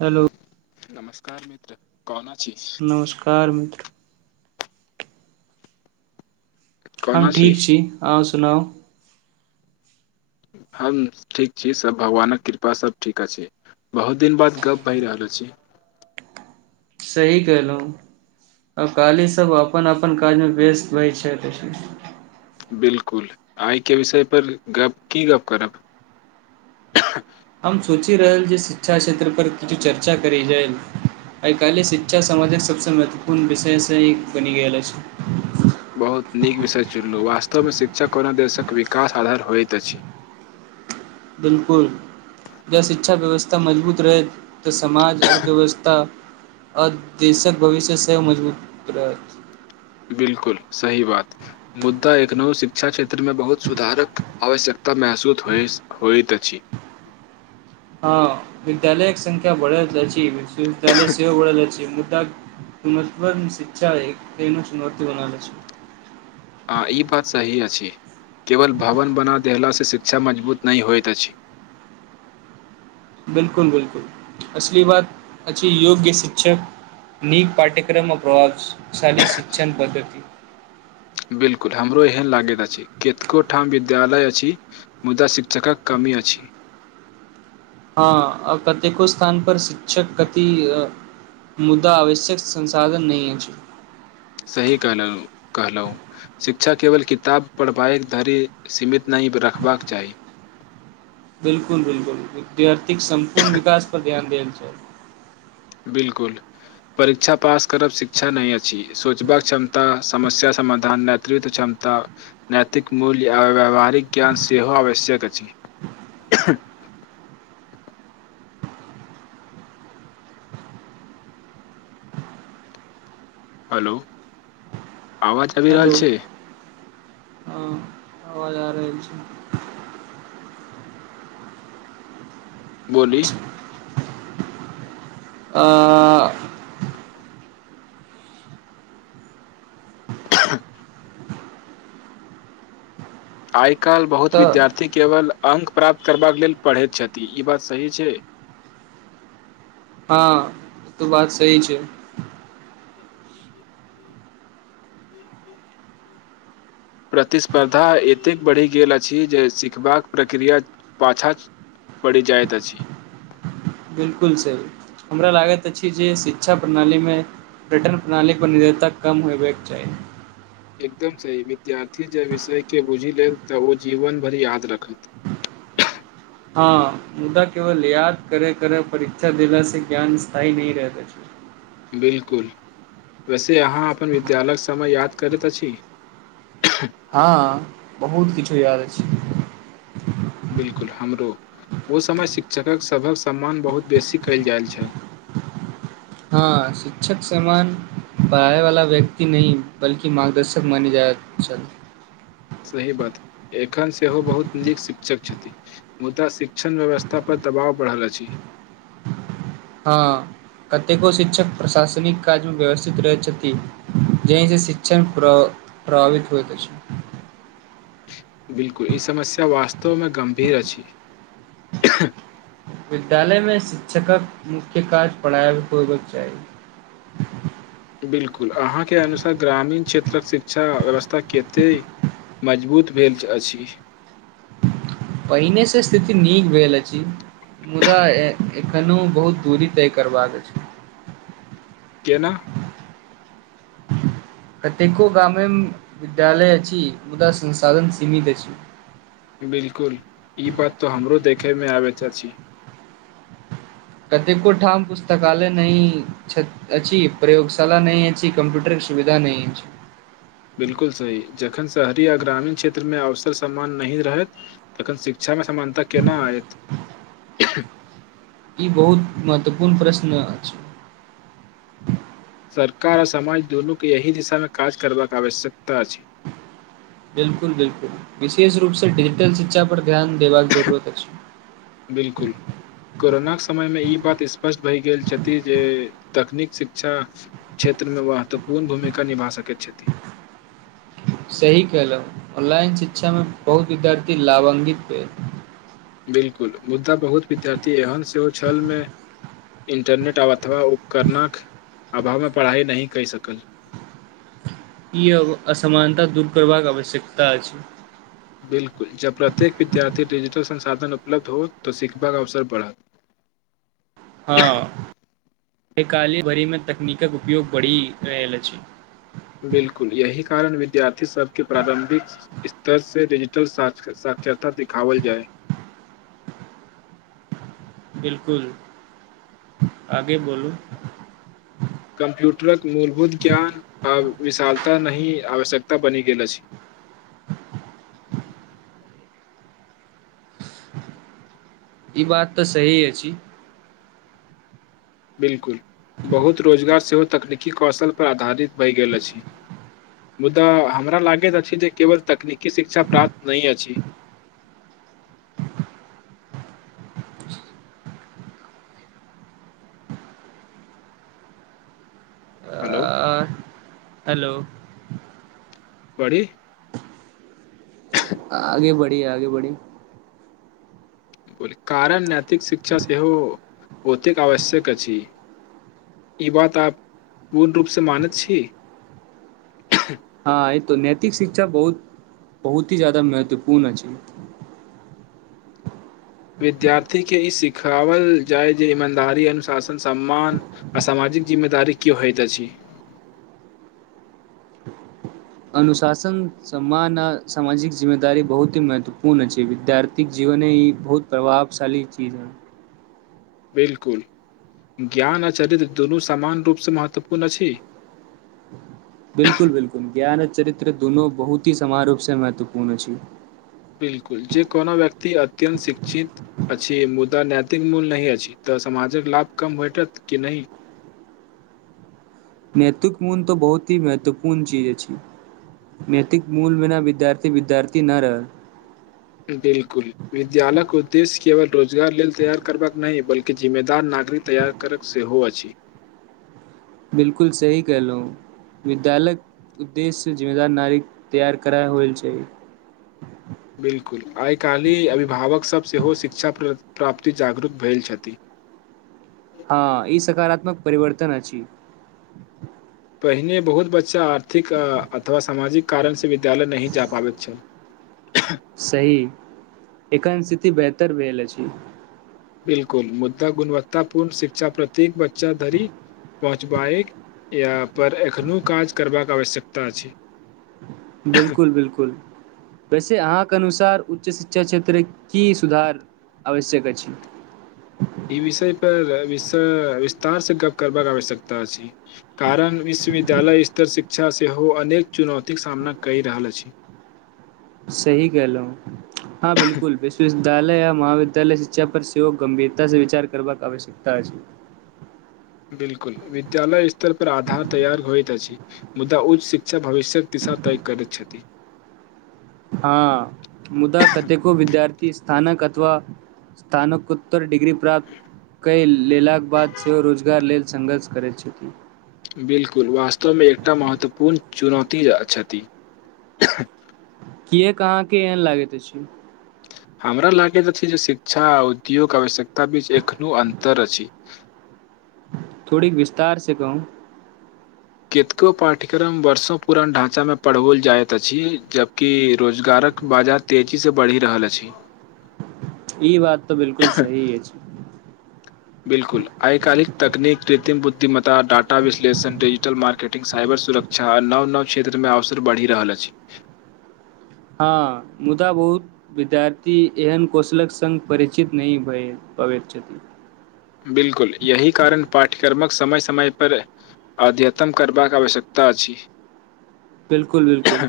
hello नमस्कार मित्र कौन नमस्कार मित्र हम ठीक छी आहाँ सुनाउ हम ठीक छी सभ भगवानक कृपा सब ठीक अछि बहुत दिन बाद गप्प भए रहल छी सही कहलहु अकालीसभ अपन अपन काजमे व्यस्त रहै छैत बिल्कुल आय के विषय पर गप्प की गप्प करब हम सोचि रहल छी शिक्षा क्षेत्र पर किछु चर्चा करी जाइ आइकाल्हि शिक्षा समाजक सबसँ महत्वपूर्ण विषयसँ एक बनि गेल अछि बहुत नीक विषय चुनलहुँ वास्तवमे शिक्षा कोना देशक विकास आधार होइत अछि [inaudible] बिल्कुल जब शिक्षा व्यवस्था मजबूत रहै तऽ समाज अर्थव्यवस्था आ देशक भविष्य सेहो मजबूत रहत बिल्कुल सही बात मुद्दा एखनहु शिक्षा क्षेत्रमे बहुत सुधारक आवश्यकता त महसूस होइ होइत अछी हँ विद्यालयक संख्या बढ़ल अछि विश्वविद्यालय सेहो बढ़ल अछि तब गुमत्व शिक्षा एक एना चुनौती बनाबे छै आ ई बात सही अछि केवल भवन बना देलासँ शिक्षा मजबूत नहि होइत अछि बिल्कुल-बिल्कुल असली बात अच्छी योग्य शिक्षक नीक पाठ्यक्रममे प्रभावशाली शिक्षण पद्धति बिल्कुल हमरो एहन लागैत अछि कतको ठाम विद्यालय अछि मुदा शिक्षकक कमी अछी हँ कतेको स्थान पर शिक्षक कति मुद्दा आवश्यक संसाधन नहि अछि सही कहलहु कहलहु शिक्षा केवल किताब पढ़बाई धरि सीमित नहि रखबाक चाही बिल्कुल-बिल्कुल विद्यार्थीक सम्पूर्ण विकास पर ध्यान देल जाय बिल्कुल परीक्षा पास करब शिक्षा नहि अछि सोचबाक क्षमता समस्य समाधान नेतृत्व क्षमता नैैतिक मूल्य आ व्यावहारिक ज्ञान सेहो आवश्यक अछी हेलो आवाज आवि रहल हेलो छै हँ आवाज आ रहल छै बोली आंं [unintelligible] आइ काल्हि बहुत तऽ विद्यार्थी केवल अंक प्राप्त करबाक लेल पढ़ैत छथि ई बात सही छै हँ त बात सही छै प्रतिस्पर्धा एतेक बढ़ि गेल अछि जे सिखबाक प्रक्रिया पाछाँ पड़ी जायइत अछि बिल्कुल सही हमरा लागैत अछि जे शिक्षा प्रणालीमे ब्रिटन प्रणाली पर निर्धरीता काम होयबाक चाही एकदम सही विद्यार्थी जे विषय के बुझि लेल तऽ ओ जीवन भरि याद रखल [inaudible] हँ मुदा केवल याद करे-करे परीक्षा देलासे ज्ञान स्थायी नहि रहैत अछि बिल्कुल वैसे अहाँ अपन विद्यालयक समय याद करैत अछि हँ बहुत किछु याद अछि बिल्कुल हमरो ओहि समय शिक्षकक सभक सम्मान बहुत बेसी कयल जाइत छल हँ शिक्षक समान पढ़ाइवाला व्यक्त नहि बल्कि मार्गदर्शक मानै जाइत रहल अच्छा सही बात एखन सेहो बहुत नीक शिक शिक्षक छथिन मुदा शिक्षण व्यवस्था पर दबाव पड़ल अछी हँ कतेको शिक्षक प्रशासनिक काजमे व्यवस्थित रहैत छथिन जहिसँ शिक्षण प्र प्रभावित होइत अछी [inaudible] बिल्कुल ई समस्या वास्तवमे गंभीर अछि विद्यालयमे शिक्षकक मुख्य काज पढ़ाय होयबाके चाही बिल्कुल अहाँके अनुसार ग्रामीण क्षेत्रक शिक्षा व्यवस्था कते मजबूत भेल अछि पहिनेसँ स्थिति नीक भेल अछि मुदा एखनो बहुत दूरी तय करबाक छै केना कतेको गामेम विद्यालय अछि मुदा संसाधन सीमित अछि केमे आबैत अछि कतेको ठाम पुस्तकालय नहि छैअ नहि अछि प्रयोगशाला नहि अछि कंप्यूटर के सुविधा नहि अछि [inaudible] बिल्कुल सही जखन शहरी आ ग्रामीण क्षेत्रमे अवसर समान नहि रहैत तखन शिक्षामे समानता केना आयत ई बहुत महत्वपूर्ण प्रश्न अछि सरकार आ समाज दुनू के यही दिशामे काज करबाक आवश्यकता अछि बिल्कुल बिल्कुल विशेष रूपसँ डिजिटल शिक्षा पर ध्यान देबाक जरूरत अछि बिल्कुल कोरोनाक समयमे ई बात स्पष्ट भए गेल छथि जे तकनीक शिक्षा क्षेत्र मे महत्वपूर्ण भूमिका निभा सकैत छथि सही कलहुँ ऑनलाइन शिक्षामे बहुत विद्यार्थी लाभान्वित भेल बिल्कुल मुद्दा बहुत विद्यार्थी एहन सेहो छलमे इंटरनेट आबता अथवा उपकरणक अभावमे पढ़ाई नहि कहि सकल ई असमानता दूर करबाक आवश्यकता अछि साधन उपलब्ध हो तऽ सिखबाके अवसर बढ़त हँ आ काल्हि भरिमे तकनीकक उपयोग बढ़ि रहल अछि बिल्कुल यही कारण विद्यार्थी सभके प्रारंभिक स्तर से डिजिटल सा सत्यता दिखावल जाइत बिल्कुल आगे बोलू कम्प्यूटरक मूलभूत ज्ञान आ विशालता नहि आवश्यकता बनि गेल अछि [inaudible] ई बात तऽ सही अछि बिल्नकुल बहुत रोजगार सेहो तकनीकी कौशलपर आधारित भए गेल अछि मुदा हमरा लागैत अछि जे केवल तकनीकी शिक्षा प्राप्त नहि अछि [inaudible] हेलो आ, हेलो बरी आगे बढ़ी आगे बढ़ी कारण नैैतिक शिक्षा सेहो बहुतेक आवश्यक अछि ई बात आप पूर्ण रूप से मानैत छी हँ ई तो नैतिक शिक्षा बहुत बहुत ही जादा महत्वपूर्ण अछि विद्यार्थी के ई सिखाओल जाय जे ईमानदारी अनुशासन सम्मान असामाजिक जिम्मेदारी की होइत अछि अनुशासन सम्मान आ सामाजिक जिम्मेदारी बहुत ही महत्वपूर्ण अछि विद्यार्थीक जीवन दुने ई बहुत प्रभावशाली चीज बिल्कुल ज्ञान आ चरित्र दुनू सामान्य रूपसे महत्वपूर्ण अछि बिल्कुल बिल्कुल ज्ञान आ चरित्र दुनू बहुत ही समान रूपसे महत्वपूर्ण अछि बिल्कुल जे कोनो व्यक्ति अत्यन्त शिक्षित अछि मुदा नैतिक मूल्य नहि अछि तऽ ऽ समाजक लाभ कम भेटत कि नहि नैत्विक मूल तऽ बहुत ही महत्वपूर्ण चीज अछि नैतिक मूल बिना विद्यार्थी विद्यार्थी न रहल बिल्कुल विद्यालय क उद्देेश्य केवल रोजगार लेल तैयार करबाक नहि बल्कि जिम्मेदार नागरि तैयार करक सेहो अछि बिल्कुल सही कहलउ विद्यालय उद्देश्य से जिम्मेदार नागरिक तैयार कर होइल छै [inaudible] बिल्कुल आइ काल्हि अभिभावकसब सेहो शिक्षा प्राप्ति जागरूक भेल छथि [inaudible] हाँ ई सकारात्मक परिवर्तन अछि पहिने बहुत बच्चा आर्थिक अथवा सामाजिक कारणसे विद्यालय नहि जा पाबैत छल सही एकखन स्थिति बेहतर भेल अछि बिल्कुल मुद्दा गुणवत्तापूर्ण शिक्षा प्रत्येक बच्चा धरी पहुँचबाय या पर एखनो काज करबाक आवश्यकता अछि बिल्कुल बिल्कुल वैसे अहाँके अनुसार उच्च शिक्षा क्षेत्र की सुधार आवश्यक अछि ई विषय पर विस विस्तार से गप करबाक आवश्यकता अछि कारण विश्वविद्यालय स्तर शिक्षा सेहो अनेक चुनौतीक सामना कै रहल अछि सही कहलहु हाँ बिल्कुल विश्व विद्यालय आ महाविद्यालय शिक्षा पर सेहो गंभीरता से विचार करबाक आवश्यकता अछि बिल्कुल विद्यालय स्तर पर आधार तैयार होइत अछि मुद्दा उच्च शिक्षा भविष्य्यक तय करैत छथि हाँ मुदा कतेको विद्यार्थी स्थानक व स्थानकोत्तर डिग्री प्राप्त कैल लेलाक बाद सेहो रोजगार लेल संघर्ष करैत छथि बिल्कुल वास्तवमे एकटा महत्वपूर्ण चुनौती अछथि किएक अहाँके एहन लागैत अछि हमरा लागैत अछि जे शिक्षा आ उद्योग आवश्यकता बीच एखनो अन्तर अछि थोड़ी विस्तार से कहू कियो पाठ्यक्रम वर्षों पुरान ढांचा मे पढबओल जायइत अछि जबकि रोजगारक बाज तेजी से बढ़ि रहल अछि ई बात तऽ बिलकुल सहीये छै बिल्कुल आयकालिक तकनीक कृत्रिम बुद्धिमतता डाटा विश्लेषण डिजिटल मार्केटिंग साइबर सुरक्षा आ नव नव क्षेत्र मे अवसर बढ़ि रहल अछि हँ मुदा बहुत विद्यार्थी एहन कौशलक संग परिचित नही भय पाबैत छथि बिलकुल यही कारण पाठ्यक्रमक समय समय पर अद्ययतन करबाक आवश्यकता अछि बिलकुल बिलकुल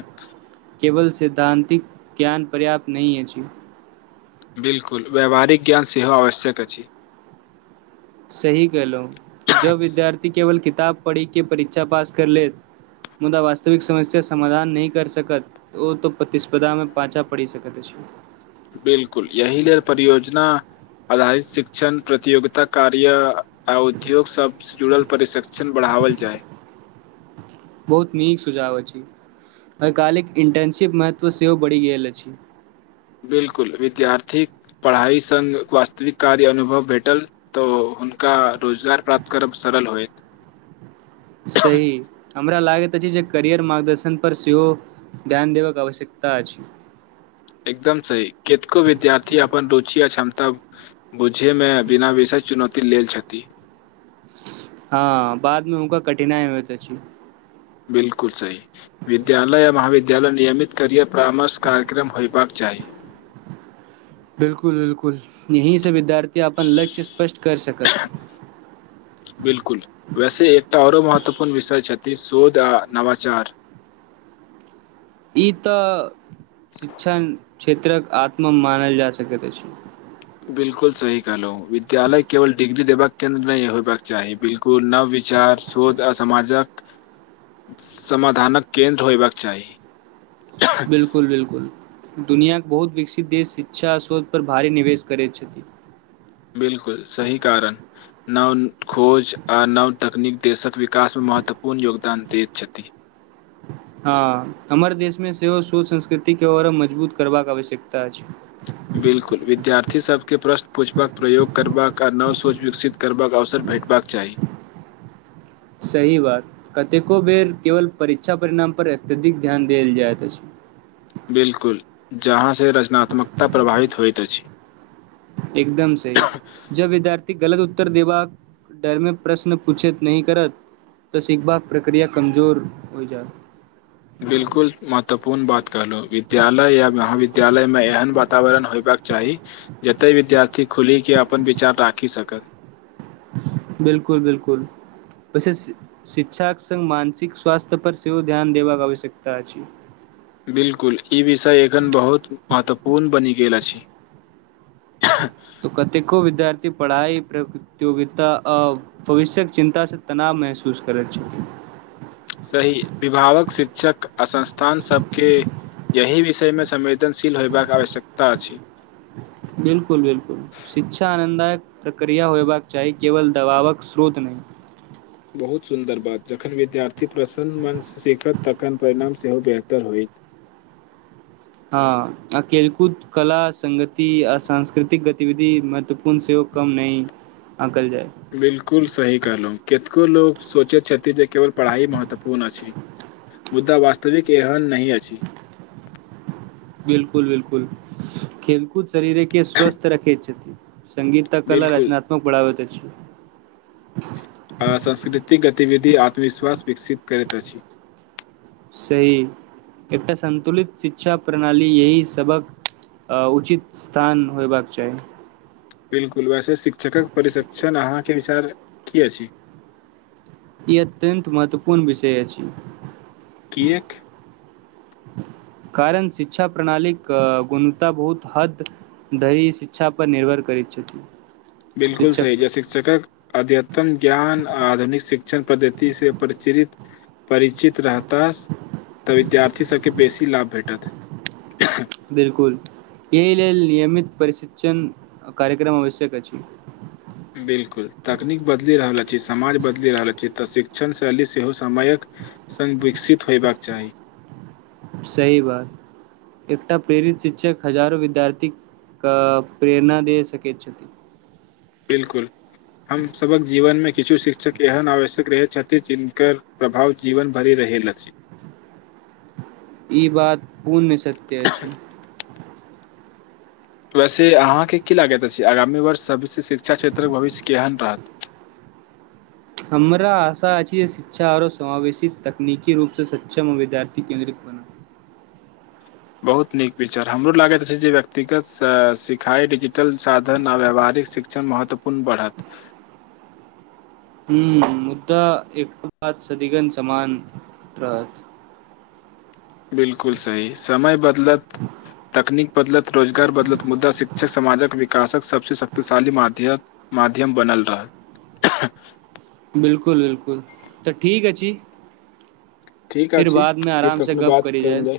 केवल सिद्धांतिक ज्ञान पर्याप्त नहि अछि बिल्कुल व्यावहारिक ज्ञान सेहो आवश्यक अछि सही कहलो जब विद्यार्थी केवल किताब पढ़ि के परीक्षा पास कर ले मुदा वास्तविक समस्या समाधान नहि कर सकत ओ त प्रतिस्पर्धामे पाछा पड़ि सकत अछि बिल्कुल एहि लेल परियोजना आधारित शिक्षण प्रतियोगित कार्या आ उद्योग सभसँ जुड़ल प्रशिक्षण बढ़ाओल जाए बहुत नीक सुझाव अछी आइ कालिक इंटर्नशिप महत्व सेहो बढ़ि गेल अछि बिल्कुल विद्यार्थीक पढ़ाइ संग वास्तविक कार्य अनुभव भेटल तऽ ओ हुनका रोजगार प्राप्त करब सरल होयत सही हमरा लाग जे करियर मार्गदर्शन पर सेहो ध्यान देबाक आवश्यकता अछि एकदम सही केतको विद्यार्थी अपन रुचि य क्षमता बुझे मे बिना विषय चुनौती लेल छथि हँ बादमे ओका कठिनाइ होय त अछी बिलकुल सही विद्यालय आ महाविद्यालय नियमित करियर परामर्श कार्यक्रम होयबाक चाही आइ बिलकुल बिलकुल यींही से विद्यार्थी अपन लक्ष्य स्पष्ट कर सकत बिलकुल वैसे एकटा औरो महत्व त अपन विषय छथि शोध आ नवाचार ई तऽ शिक्षण क्षेत्रक आत्म मानल जा सकैत अछि बिलकुल सही कहलौ विद्यालय केवल डिग्री देबाक केन्द्र नहि होयबाक चाही बिलकुल नव विचार शोध आ समाजक समाधानक केन्द्र होयबाक चाही बिलकुल बिलकुल दुनियाके बहुत विकसित देश शिक्षा श्रोत पर भारी निवेश करैत छथि बिलकुल सही कारण नव खोज आ नव तकनीक देशक विकासमे महत्वपूर्ण योगदान दैत छथि [inaudible] हँ हमर देशमे सेहो शोध संस्कृतिके और मजबूत करबाक आवश्यकता अछि बिलकुल विद्यार्थी सभके प्रश्न पूछबाक प्रयोग करबाक आ नव सोच विकसित करबाक अवसर भेटबाक चाही सही बात कतेको बेर केवल परीक्षा परिणाम पर अत्यधिक ध्यान देल जाइत अछि बिल्कुल जहाँ से रचनात्मकता प्रभावित होइत अछि एकदम सही जब विद्यार्थी गलत उत्तर देबाक डरमे प्रश्न पूछैत नहि करत तऽ सीखबाक प्रक्रिया कमजोर होइ जाइ बिलकुल महत्वपूर्ण बात कहलौ विद्यालय या महाविद्यालयमे एहन वातावरण होयबाक चाही जते विद्यार्थी खुलिके अपन विचार राखि सकत बिलकुल बिलकुल पस शिक्षाक सङघ मानसिक स्वस््थ्य पर सेहोव ध्यान देबाक आवश्यकता अछि बिल्कुल ई विषय एखन बहुत महत्वपूर्ण बनि गेल अछि तऽ कतेको विद्यार्थी पढ़ाइ प्रतियोगिता आ भविष्यक चिन्ता से तनाव महसूस करैत छथि सही विभागक शिक्षक आ संस्थान सबके एहिह विषयमे संवेदनशील होयबाक आवश्यकता अछि बिलकुल बिलकुल शिक्षा आनन्ददायक प्रक्रिया होयबाक चाही केवल दबावक स्रोत नहि बहुत सुन्दर बात जखन विद्यार्थी प्रसन्न मनसँ सीखत तखन परिणाम सेहो बेहतर होत [inaudible] हँ अकेलकूद कला संगगति आ सांस्कृतिक गतिविधि महत्वपूर्ण सेहो कम नहि आंकल जाय बिलकुल सही कहलहुँ केतको लोग सोचैत छथिन जे केवल पढ़ाइ महत्वपूर्ण अछि मुद्दा वास्तविक एहन नहि अछि बिलकुल बिलकुल खेलकूद शरीरे के स्वस्थ रखे छथि संगगीता कला बिल्कुल रचनात्मक बढ़बैत अछि आ सांस्कृतिक गतिविधि आत्मविश्वास विकसित करैत अछि सही एकटा संन्तुलित शिक्षा प्रणाली यह सबबक आ उचित स्थान होयबाक चाहि बिल्कुल वैसे शिक्षकक प्रशिक्षण अहाँके विचार की अछि ई अत्यन्त महत्वपूर्ण विषय अछि एक कारण शिक्षा प्रणालीक गुणता बहुत हद धरी शिक्षा पर निर्भर करय छथि बिलकुल शिक्षक सही छै पर शिक्षकक अध्यतम ज्ञान आधुनिक शिक्षक पद्धति से परिचित रहता तऽ विद्यार्थी सबके बेसी लाभ भेटत बिलकुल येह लेल नियमित परशिक्षण कार्यक्रम आवश्यक अछि बिलकुल तकनीक बदलि रहल अछि समाज बदलि रहल छी तऽ शिक्षण शैली सेहो समयक सङ्ग विकसित होयबाक चाही सही बात एकटा प्रेरित शिक्षक हजारो विद्यार्थी क प्रेरणा दे सके छथि बिलकुल हम सभक जीवनमे किछु शिक्षक एहन आवश्यक रह छथि जिनकर प्रभाव जीवन भरि रह भेल अछि ई बात पुण्य सत्य अछि वैसे अहाँकेँ की लागैत अछि आगामी वर्ष सभिस शिक्षा क्षेत्रक भविष्य केहन रहत हमरा आशा अछि जे शिक्षा आओर समावेशित तकनीकी रूपसँ सक्षम विद्यार्थी केन्द्रित बना [inaudible] बहुत नीक विचार हमरो लागैत रहै जे व्यक्तिगत सिखाई डिजिटल साधन आ व्याववहारिक शिक्षण महत्वपूर्ण बढ़त हू मुद्दा एक बाद सदिगन समान त बिलकुल सही समय बदलत तकनीक बदलत रोजगार बदलत मुद्दा शिक्षक समाजक विकासक सबसँ शक्तिशाली माध्यम माध्यम बनल रहत बिलकुल बिलकुल तऽ ठीक अछि ठीक फिर अछि बादमे फेर आराम से कखनो गप बात करी जाइ करल जाय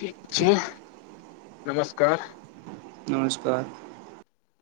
ठीक छै नमस्कार नमस्कार